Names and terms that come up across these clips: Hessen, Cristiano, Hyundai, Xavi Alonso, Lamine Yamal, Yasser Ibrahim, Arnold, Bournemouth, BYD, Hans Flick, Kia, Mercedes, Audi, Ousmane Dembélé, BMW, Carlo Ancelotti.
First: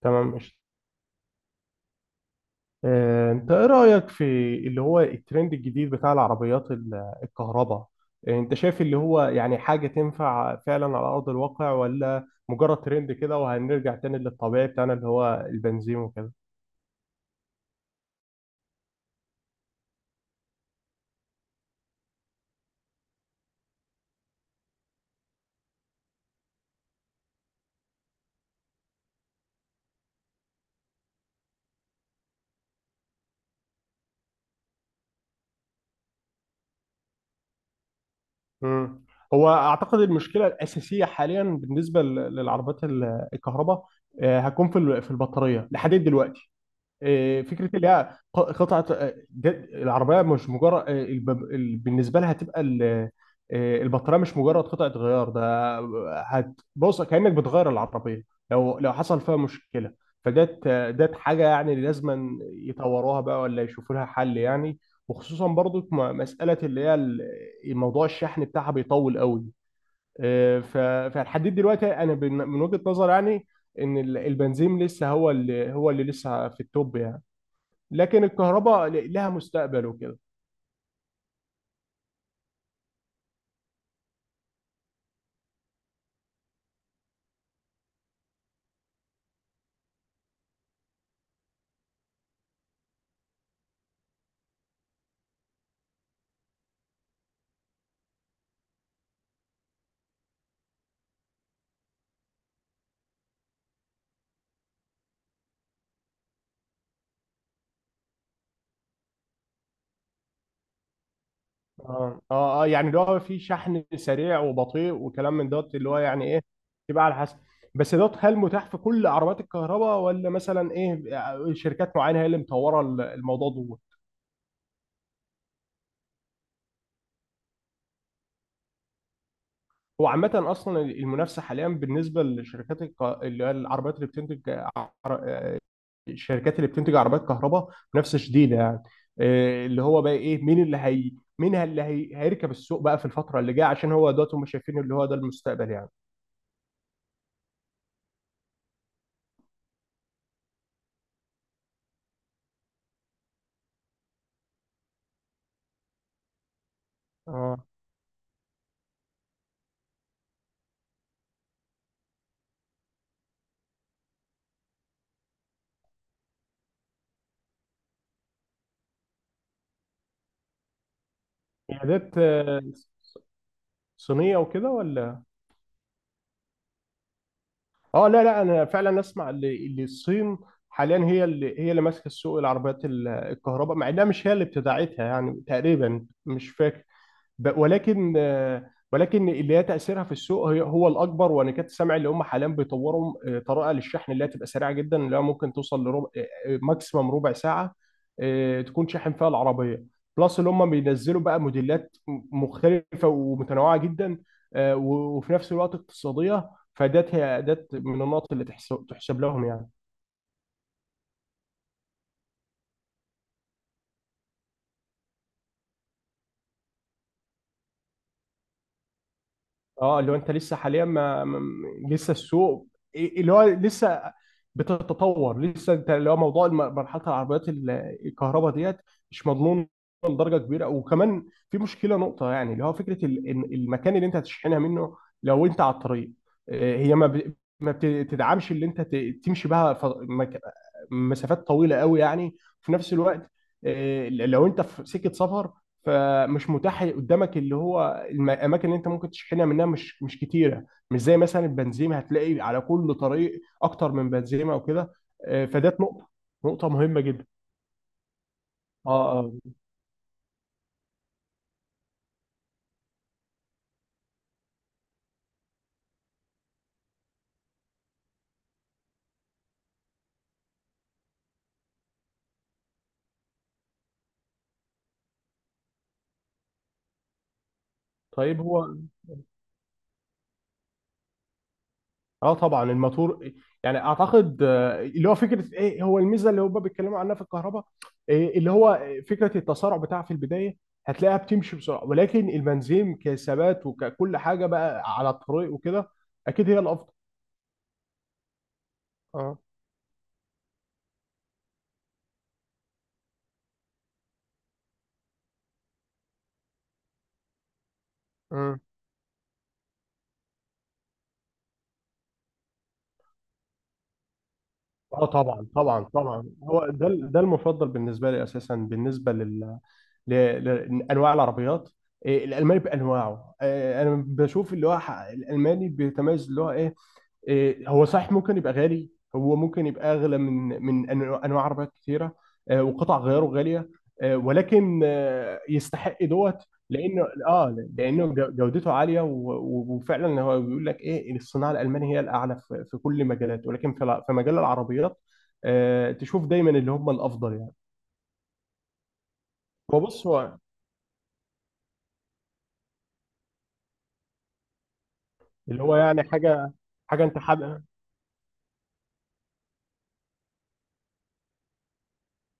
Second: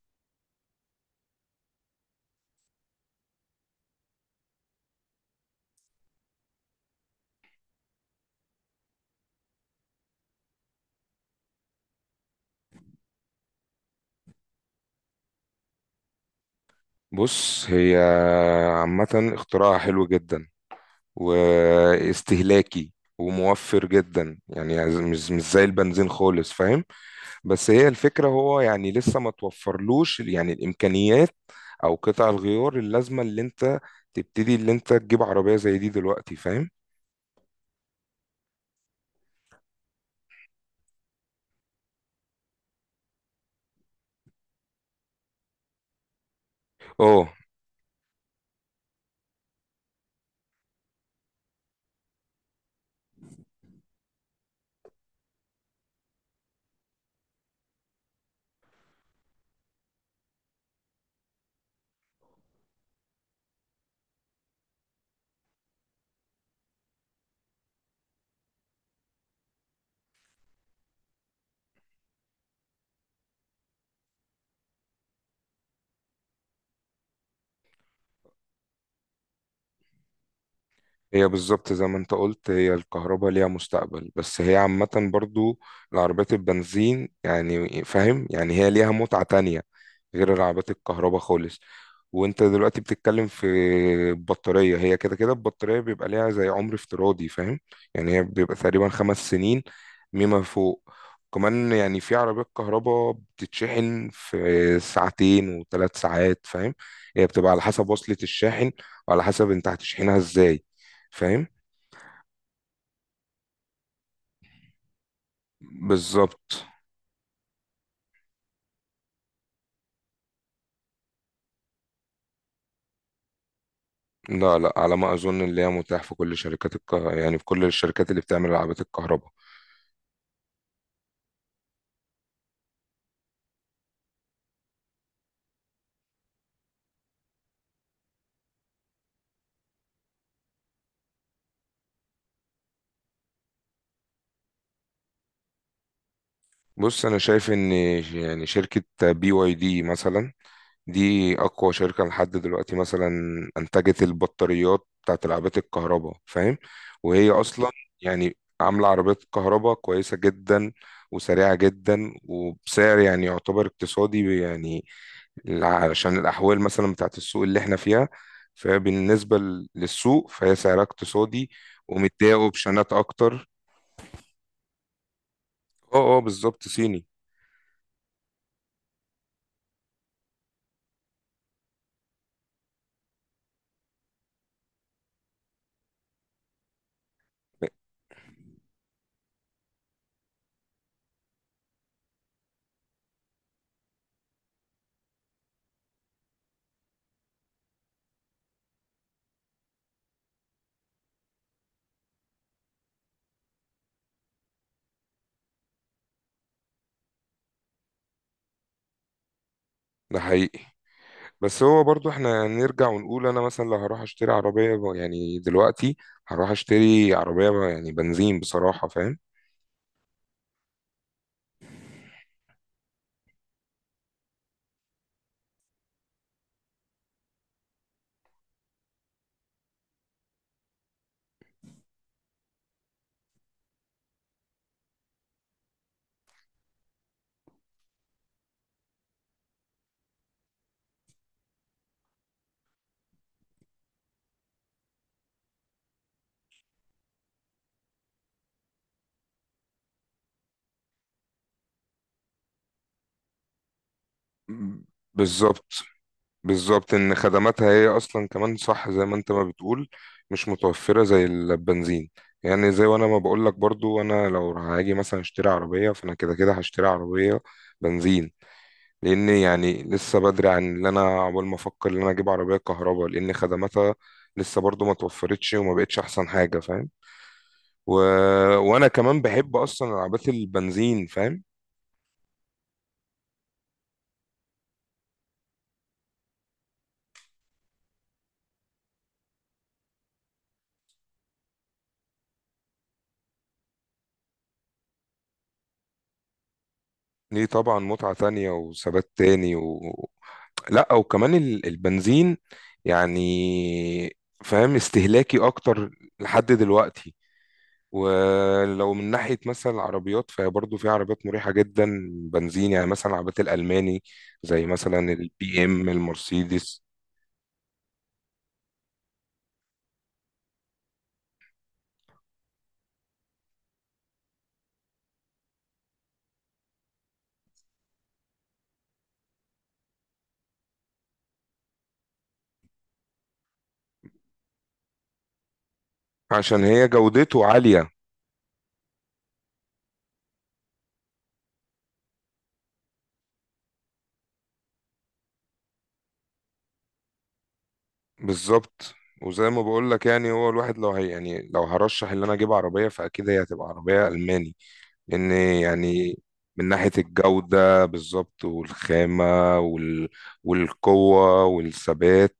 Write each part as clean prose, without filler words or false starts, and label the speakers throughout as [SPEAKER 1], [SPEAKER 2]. [SPEAKER 1] تمام، ماشي. انت ايه رأيك في اللي هو الترند الجديد بتاع العربيات الكهرباء؟ انت شايف اللي هو يعني حاجة تنفع فعلا على أرض الواقع، ولا مجرد ترند كده وهنرجع تاني للطبيعي بتاعنا اللي هو البنزين وكده؟
[SPEAKER 2] بص، هي عامة اختراع حلو جدا، واستهلاكي وموفر جدا. يعني مش زي البنزين خالص، فاهم؟ بس هي الفكرة، هو يعني لسه ما توفرلوش يعني الإمكانيات أو قطع الغيار اللازمة، اللي أنت تجيب عربية زي دي دلوقتي، فاهم؟
[SPEAKER 1] مم. هو اعتقد المشكلة الأساسية حاليا بالنسبة للعربيات الكهرباء هتكون في البطارية لحد دلوقتي.
[SPEAKER 2] اه،
[SPEAKER 1] فكره اللي هي قطعه، العربيه مش مجرد بالنسبه لها هتبقى البطاريه مش مجرد قطعه غيار ده. هتبص كانك بتغير العربيه لو حصل فيها مشكله. فدت دت حاجه يعني لازم يطوروها بقى ولا يشوفوا لها حل يعني. وخصوصا برضو مساله اللي هي موضوع الشحن بتاعها بيطول قوي. آه، ف- فلحد دلوقتي انا من وجهه نظر يعني ان البنزين لسه هو اللي لسه في التوب يعني. لكن الكهرباء لها مستقبل وكده.
[SPEAKER 2] هي بالظبط زي ما انت قلت، هي الكهرباء ليها مستقبل، بس هي عامة برضو العربيات البنزين، يعني فاهم، يعني هي ليها متعة تانية غير العربيات الكهرباء خالص. وانت دلوقتي بتتكلم في البطارية، هي كده كده البطارية بيبقى ليها زي عمر افتراضي، فاهم؟ يعني هي بيبقى تقريبا 5 سنين مما فوق. كمان يعني في عربيات كهرباء بتتشحن في ساعتين وثلاث ساعات، فاهم؟ هي بتبقى على حسب وصلة الشاحن، وعلى حسب انت هتشحنها ازاي، فاهم؟
[SPEAKER 1] اه، اه، يعني اللي هو في شحن سريع وبطيء وكلام من دوت اللي هو يعني ايه،
[SPEAKER 2] بالظبط.
[SPEAKER 1] تبقى على حسب. بس دوت هل متاح في كل عربيات الكهرباء ولا مثلا ايه؟ شركات معينه هي اللي مطوره الموضوع دوت؟
[SPEAKER 2] لا لا، على ما اظن اللي هي متاح في كل يعني في كل الشركات اللي بتعمل العابات الكهرباء.
[SPEAKER 1] هو عامة أصلا المنافسة حاليا بالنسبة لشركات اللي هي العربيات اللي بتنتج، الشركات اللي بتنتج عربيات كهرباء، منافسه شديده يعني. إيه اللي هو بقى ايه مين اللي هي، مين اللي هي هيركب السوق بقى في الفتره اللي جايه، عشان هو دلوقتي هم شايفين اللي هو ده المستقبل يعني.
[SPEAKER 2] بص، انا شايف ان يعني شركة BYD مثلا، دي اقوى شركة لحد دلوقتي. مثلا انتجت البطاريات بتاعت العابات الكهرباء، فاهم؟ وهي
[SPEAKER 1] اه.
[SPEAKER 2] اصلا يعني عاملة عربيات كهرباء كويسة جدا وسريعة جدا وبسعر يعني يعتبر اقتصادي. يعني علشان الأحوال مثلا بتاعت السوق اللي احنا فيها، فبالنسبة للسوق فهي سعرها اقتصادي.
[SPEAKER 1] قيادات
[SPEAKER 2] ومتضايقوا بشنات أكتر.
[SPEAKER 1] صينيه وكده ولا؟
[SPEAKER 2] اه اه، بالظبط، صيني.
[SPEAKER 1] اه. لا، لا، انا فعلا اسمع اللي الصين حاليا هي اللي هي اللي ماسكه السوق العربيات الكهرباء، مع انها مش هي اللي ابتدعتها يعني تقريبا مش فاكر. ولكن ولكن اللي هي تاثيرها في السوق هو الاكبر، وانا كنت سامع اللي هم حاليا بيطوروا طريقه للشحن اللي هي تبقى سريعه جدا، اللي هي ممكن توصل لربع، ماكسيمم ربع ساعه، تكون شاحن فيها العربيه. بلس اللي هم بينزلوا بقى موديلات مختلفه ومتنوعه جدا، وفي نفس الوقت اقتصاديه. فدات هي دات من النقط اللي تحسب لهم يعني.
[SPEAKER 2] ده حقيقي. بس هو برضو احنا نرجع ونقول، انا مثلا لو هروح اشتري عربية يعني دلوقتي، هروح اشتري عربية يعني بنزين بصراحة، فاهم؟
[SPEAKER 1] اه، اللي هو انت لسه حاليا لسه السوق اللي هو لسه بتتطور، لسه انت اللي هو موضوع مرحله العربيات الكهرباء ديت مش مضمون لدرجه كبيره. وكمان في مشكله نقطه يعني، اللي هو فكره إن المكان اللي انت هتشحنها منه لو انت على الطريق، هي ما بتدعمش اللي انت تمشي بها مسافات طويله قوي يعني. في نفس الوقت لو انت في سكه سفر فمش متاح قدامك اللي هو الاماكن اللي انت ممكن تشحنها منها مش كتيره، مش زي مثلا البنزيمه هتلاقي على كل طريق اكتر من بنزيمه او كده.
[SPEAKER 2] بالظبط،
[SPEAKER 1] فدات نقطه، نقطه
[SPEAKER 2] بالظبط،
[SPEAKER 1] مهمه
[SPEAKER 2] ان
[SPEAKER 1] جدا.
[SPEAKER 2] خدماتها هي اصلا كمان، صح زي
[SPEAKER 1] اه،
[SPEAKER 2] ما انت
[SPEAKER 1] اه.
[SPEAKER 2] ما بتقول، مش متوفره زي البنزين. يعني زي وانا ما بقول لك برضو، انا لو هاجي مثلا اشتري عربيه فانا كده كده هشتري عربيه بنزين. لان يعني لسه بدري عن اللي انا عقبال ما افكر ان انا اجيب عربيه كهرباء، لان خدماتها لسه برضو ما توفرتش وما بقتش احسن حاجه، فاهم؟ و...
[SPEAKER 1] طيب هو.
[SPEAKER 2] وانا كمان بحب اصلا العربيات البنزين، فاهم؟
[SPEAKER 1] اه طبعا الماتور. يعني اعتقد اللي هو فكره ايه هو الميزه اللي هم بيتكلموا عنها في الكهرباء، إيه اللي هو فكره التسارع بتاعها في البدايه هتلاقيها بتمشي بسرعه. ولكن البنزين كثبات وككل حاجه بقى على الطريق وكده اكيد هي الافضل.
[SPEAKER 2] ليه؟ طبعا متعة تانية وثبات تاني. لا، وكمان البنزين يعني فاهم استهلاكي اكتر لحد دلوقتي.
[SPEAKER 1] اه،
[SPEAKER 2] ولو من ناحية مثلا العربيات فهي برضه في عربيات مريحة جدا بنزين، يعني مثلا العربيات الألماني زي مثلا
[SPEAKER 1] اه، طبعا،
[SPEAKER 2] البي
[SPEAKER 1] طبعا،
[SPEAKER 2] ام
[SPEAKER 1] طبعا. هو
[SPEAKER 2] المرسيدس.
[SPEAKER 1] ده المفضل بالنسبه لي اساسا بالنسبه لل لانواع العربيات. إيه، الالماني بانواعه، إيه، انا بشوف اللي هو الالماني بيتميز اللي هو ايه. إيه، هو صحيح ممكن يبقى غالي، هو ممكن يبقى اغلى من انواع عربيات كثيره، وقطع غياره غاليه، ولكن يستحق دوت.
[SPEAKER 2] عشان هي
[SPEAKER 1] لانه
[SPEAKER 2] جودته
[SPEAKER 1] اه
[SPEAKER 2] عالية.
[SPEAKER 1] لانه جودته عاليه وفعلا هو بيقول لك ايه إن الصناعه الالمانيه هي الاعلى في كل مجالات. ولكن في في مجال العربيات تشوف دايما اللي هم الافضل يعني.
[SPEAKER 2] بالظبط. وزي ما
[SPEAKER 1] هو
[SPEAKER 2] بقول لك،
[SPEAKER 1] بص
[SPEAKER 2] يعني
[SPEAKER 1] هو
[SPEAKER 2] هو الواحد لو هي يعني لو هرشح ان انا اجيب عربية فاكيد هي هتبقى عربية ألماني. لان
[SPEAKER 1] اللي هو يعني
[SPEAKER 2] يعني
[SPEAKER 1] حاجه،
[SPEAKER 2] من ناحية
[SPEAKER 1] حاجه انت حابب.
[SPEAKER 2] الجودة، بالظبط، والخامة والقوة والثبات.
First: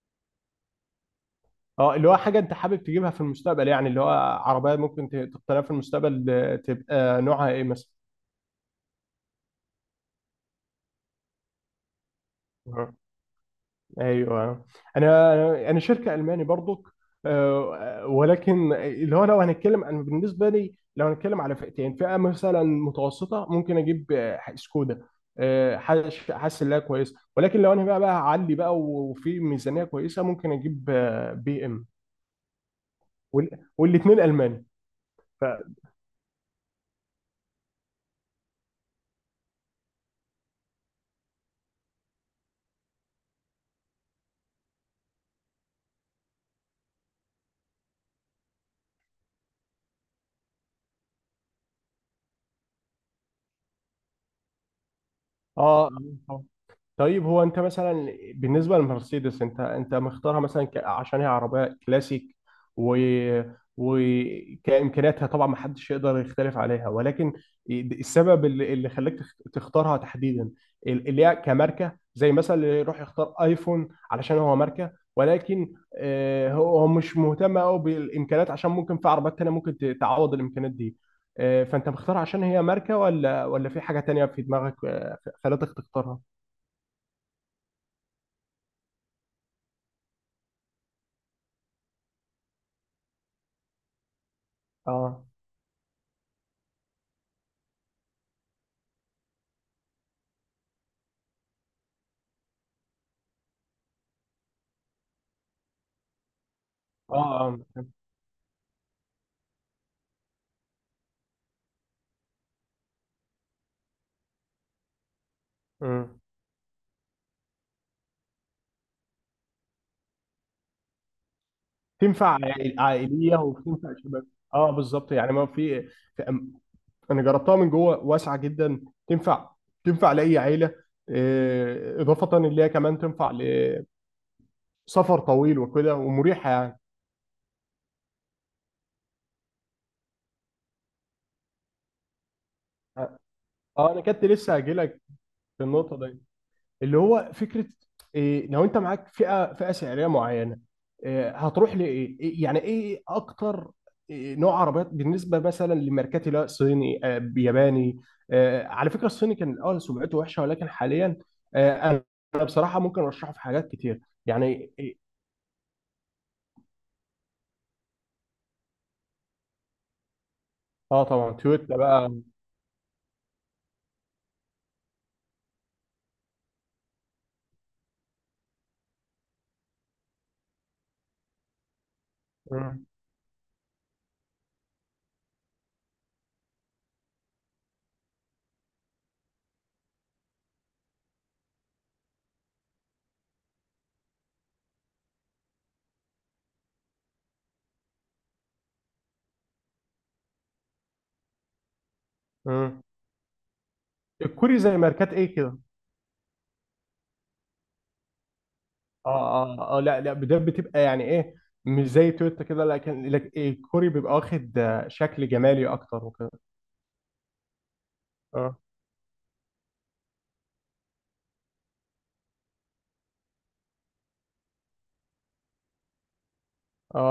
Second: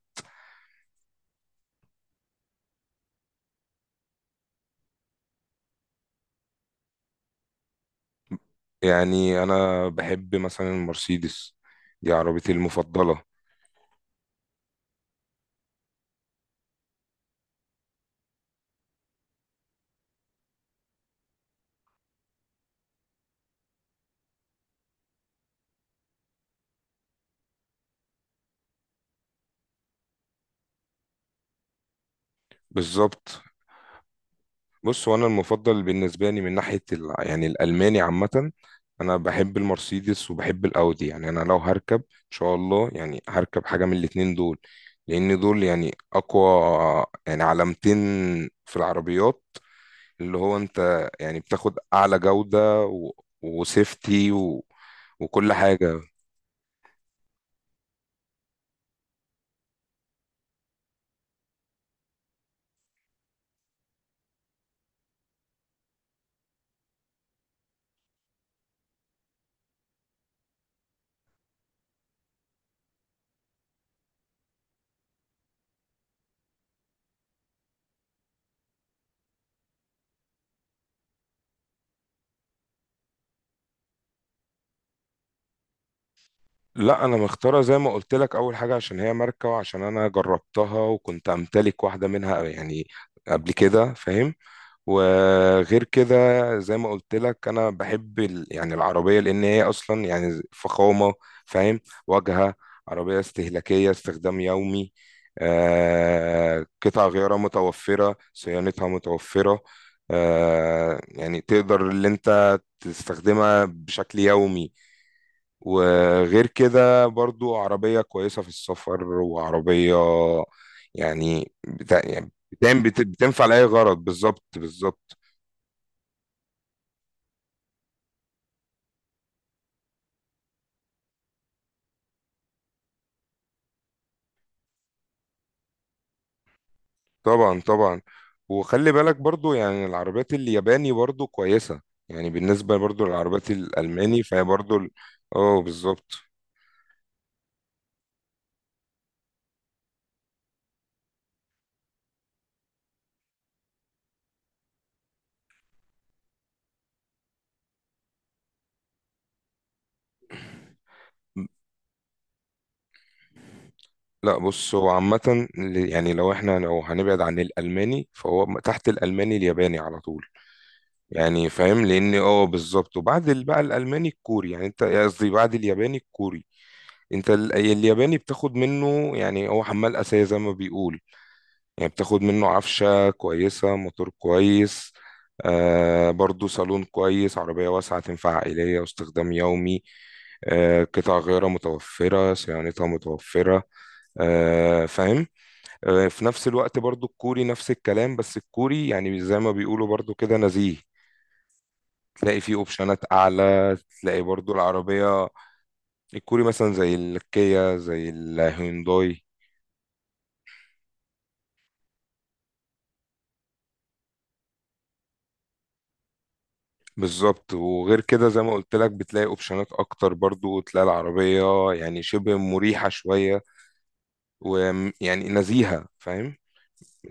[SPEAKER 1] اه، اللي هو حاجه انت حابب تجيبها في المستقبل يعني، اللي هو عربيه ممكن تقتنيها في المستقبل، تبقى نوعها ايه مثلا؟
[SPEAKER 2] يعني انا بحب مثلا المرسيدس، دي عربيتي
[SPEAKER 1] مم.
[SPEAKER 2] المفضلة.
[SPEAKER 1] ايوه. انا انا أنا شركه الماني برضك، ولكن اللي هو لو هنتكلم انا بالنسبه لي لو هنتكلم على فئتين، فئه مثلا متوسطه ممكن اجيب سكودا، حاسس انها كويسه. ولكن لو انا بقى هعلي بقى وفي ميزانيه كويسه ممكن اجيب بي ام،
[SPEAKER 2] بالظبط.
[SPEAKER 1] والاثنين الماني.
[SPEAKER 2] بص، وانا
[SPEAKER 1] ف،
[SPEAKER 2] المفضل بالنسبة لي من ناحية يعني الالماني عامة. انا بحب المرسيدس وبحب الاودي. يعني انا لو هركب ان شاء الله، يعني هركب حاجة من الاتنين دول، لان دول يعني اقوى يعني علامتين في العربيات. اللي هو انت يعني بتاخد اعلى جودة وسيفتي وكل
[SPEAKER 1] اه.
[SPEAKER 2] حاجة.
[SPEAKER 1] طيب هو انت مثلا بالنسبه للمرسيدس انت مختارها مثلا عشان هي عربيه كلاسيك، و وكامكانياتها طبعا ما حدش يقدر يختلف عليها. ولكن السبب اللي خلاك تختارها تحديدا، اللي هي كماركه، زي مثلا اللي يروح يختار ايفون علشان هو ماركه، ولكن هو هو مش مهتم قوي بالامكانيات عشان ممكن في عربيات تانيه ممكن تعوض الامكانيات دي. فانت مختارها عشان هي ماركه ولا في حاجه تانيه في دماغك خلتك تختارها؟
[SPEAKER 2] لا، انا مختارة زي ما قلت لك، اول حاجة عشان هي ماركة، وعشان انا جربتها وكنت امتلك واحدة منها يعني قبل كده، فاهم؟
[SPEAKER 1] اه،
[SPEAKER 2] وغير كده، زي ما قلت لك انا بحب يعني العربيه لان هي اصلا يعني فخامه، فاهم؟ واجهه عربيه استهلاكيه استخدام يومي. قطع
[SPEAKER 1] اه،
[SPEAKER 2] غيارها
[SPEAKER 1] اه.
[SPEAKER 2] متوفره، صيانتها متوفره. يعني تقدر اللي انت تستخدمها بشكل يومي.
[SPEAKER 1] أمم.
[SPEAKER 2] وغير كده برضو عربيه كويسه في السفر، وعربيه يعني بتا...
[SPEAKER 1] تنفع
[SPEAKER 2] يعني بتن- بت-
[SPEAKER 1] عائليه
[SPEAKER 2] بتنفع لأي
[SPEAKER 1] وبتنفع
[SPEAKER 2] غرض،
[SPEAKER 1] شباب.
[SPEAKER 2] بالظبط،
[SPEAKER 1] اه، بالظبط.
[SPEAKER 2] بالظبط.
[SPEAKER 1] يعني ما في في- أم- انا جربتها من جوه واسعه جدا، تنفع، تنفع لاي عيله، اضافه ان هي كمان تنفع لسفر طويل وكده ومريحه يعني.
[SPEAKER 2] طبعا طبعا. وخلي بالك برضو يعني العربيات الياباني برضو كويسة. يعني بالنسبة برضو
[SPEAKER 1] اه،
[SPEAKER 2] للعربيات
[SPEAKER 1] انا
[SPEAKER 2] الألماني
[SPEAKER 1] كنت
[SPEAKER 2] فهي
[SPEAKER 1] لسه هاجي
[SPEAKER 2] برضو
[SPEAKER 1] لك في النقطه
[SPEAKER 2] بالظبط.
[SPEAKER 1] دي، اللي هو فكره إيه لو انت معاك فئه، فئه سعريه معينه، إيه هتروح لايه؟ يعني ايه اكتر، إيه نوع عربيات بالنسبه مثلا لماركات اللي هو صيني، ياباني؟ على فكره الصيني كان الاول سمعته وحشه ولكن حاليا آه، انا أنا بصراحه ممكن ارشحه في حاجات كتير.
[SPEAKER 2] لا،
[SPEAKER 1] يعني
[SPEAKER 2] بص، هو
[SPEAKER 1] إيه؟
[SPEAKER 2] عامة يعني لو هنبعد عن الألماني فهو تحت الألماني الياباني على طول.
[SPEAKER 1] اه، طبعا
[SPEAKER 2] يعني
[SPEAKER 1] تويوتا
[SPEAKER 2] فاهم؟ لأن
[SPEAKER 1] بقى.
[SPEAKER 2] بالظبط. وبعد بقى الألماني الكوري، يعني انت قصدي بعد الياباني الكوري. انت الياباني بتاخد منه يعني هو حمال أساسي زي ما بيقول. يعني بتاخد منه
[SPEAKER 1] مم.
[SPEAKER 2] عفشة كويسة، موتور كويس، برضو صالون كويس، عربية واسعة تنفع عائلية واستخدام يومي. قطع غيارها متوفرة، صيانتها متوفرة، فاهم؟ في نفس الوقت برضو الكوري نفس الكلام، بس الكوري يعني زي ما بيقولوا برضو كده نزيه. تلاقي فيه
[SPEAKER 1] مم.
[SPEAKER 2] اوبشنات اعلى، تلاقي برضو
[SPEAKER 1] الكوري زي ماركات
[SPEAKER 2] العربية.
[SPEAKER 1] ايه كده؟
[SPEAKER 2] الكوري مثلا زي الكيا، زي الهيونداي.
[SPEAKER 1] اه، اه، اه، لا، لا، ده بتبقى يعني ايه، مش زي تويوتا كده. لكن الكوري بيبقى واخد شكل جمالي اكتر وكده.
[SPEAKER 2] بالظبط، وغير كده زي ما
[SPEAKER 1] اه،
[SPEAKER 2] قلت لك بتلاقي اوبشنات اكتر، برضو تلاقي العربية يعني شبه مريحة شوية، ويعني نزيهة، فاهم؟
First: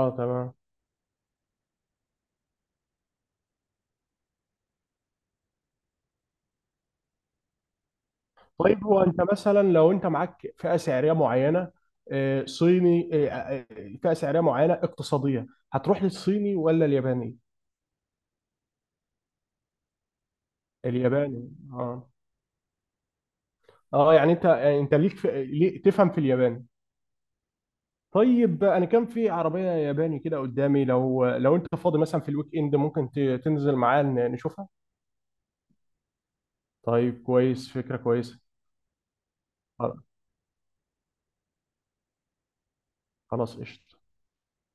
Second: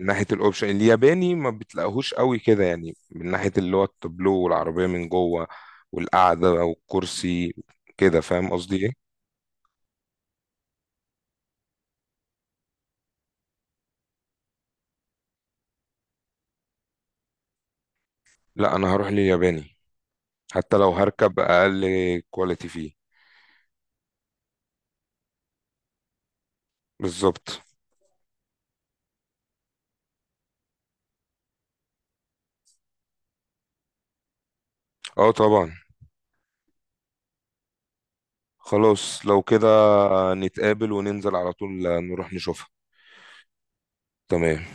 [SPEAKER 2] من ناحية
[SPEAKER 1] تمام.
[SPEAKER 2] الاوبشن، الياباني ما بتلاقيهوش قوي كده، يعني من ناحية اللي هو التابلو والعربية من جوه والقعدة والكرسي، كده فاهم قصدي
[SPEAKER 1] طيب
[SPEAKER 2] ايه؟
[SPEAKER 1] هو انت مثلا لو انت معاك فئه سعريه معينه، صيني فئه سعريه معينه اقتصاديه، هتروح للصيني ولا الياباني؟
[SPEAKER 2] لا، انا هروح للياباني، حتى لو هركب
[SPEAKER 1] الياباني.
[SPEAKER 2] اقل
[SPEAKER 1] اه،
[SPEAKER 2] كواليتي فيه.
[SPEAKER 1] اه. يعني انت، يعني انت ليك في ليه تفهم في الياباني.
[SPEAKER 2] بالظبط.
[SPEAKER 1] طيب انا كان في عربيه ياباني كده قدامي، لو انت فاضي مثلا في الويك اند ممكن تنزل معايا نشوفها؟
[SPEAKER 2] اه طبعا.
[SPEAKER 1] طيب كويس، فكره كويسه.
[SPEAKER 2] خلاص لو كده، نتقابل وننزل على طول نروح نشوفها.
[SPEAKER 1] خلاص قشطه.
[SPEAKER 2] تمام.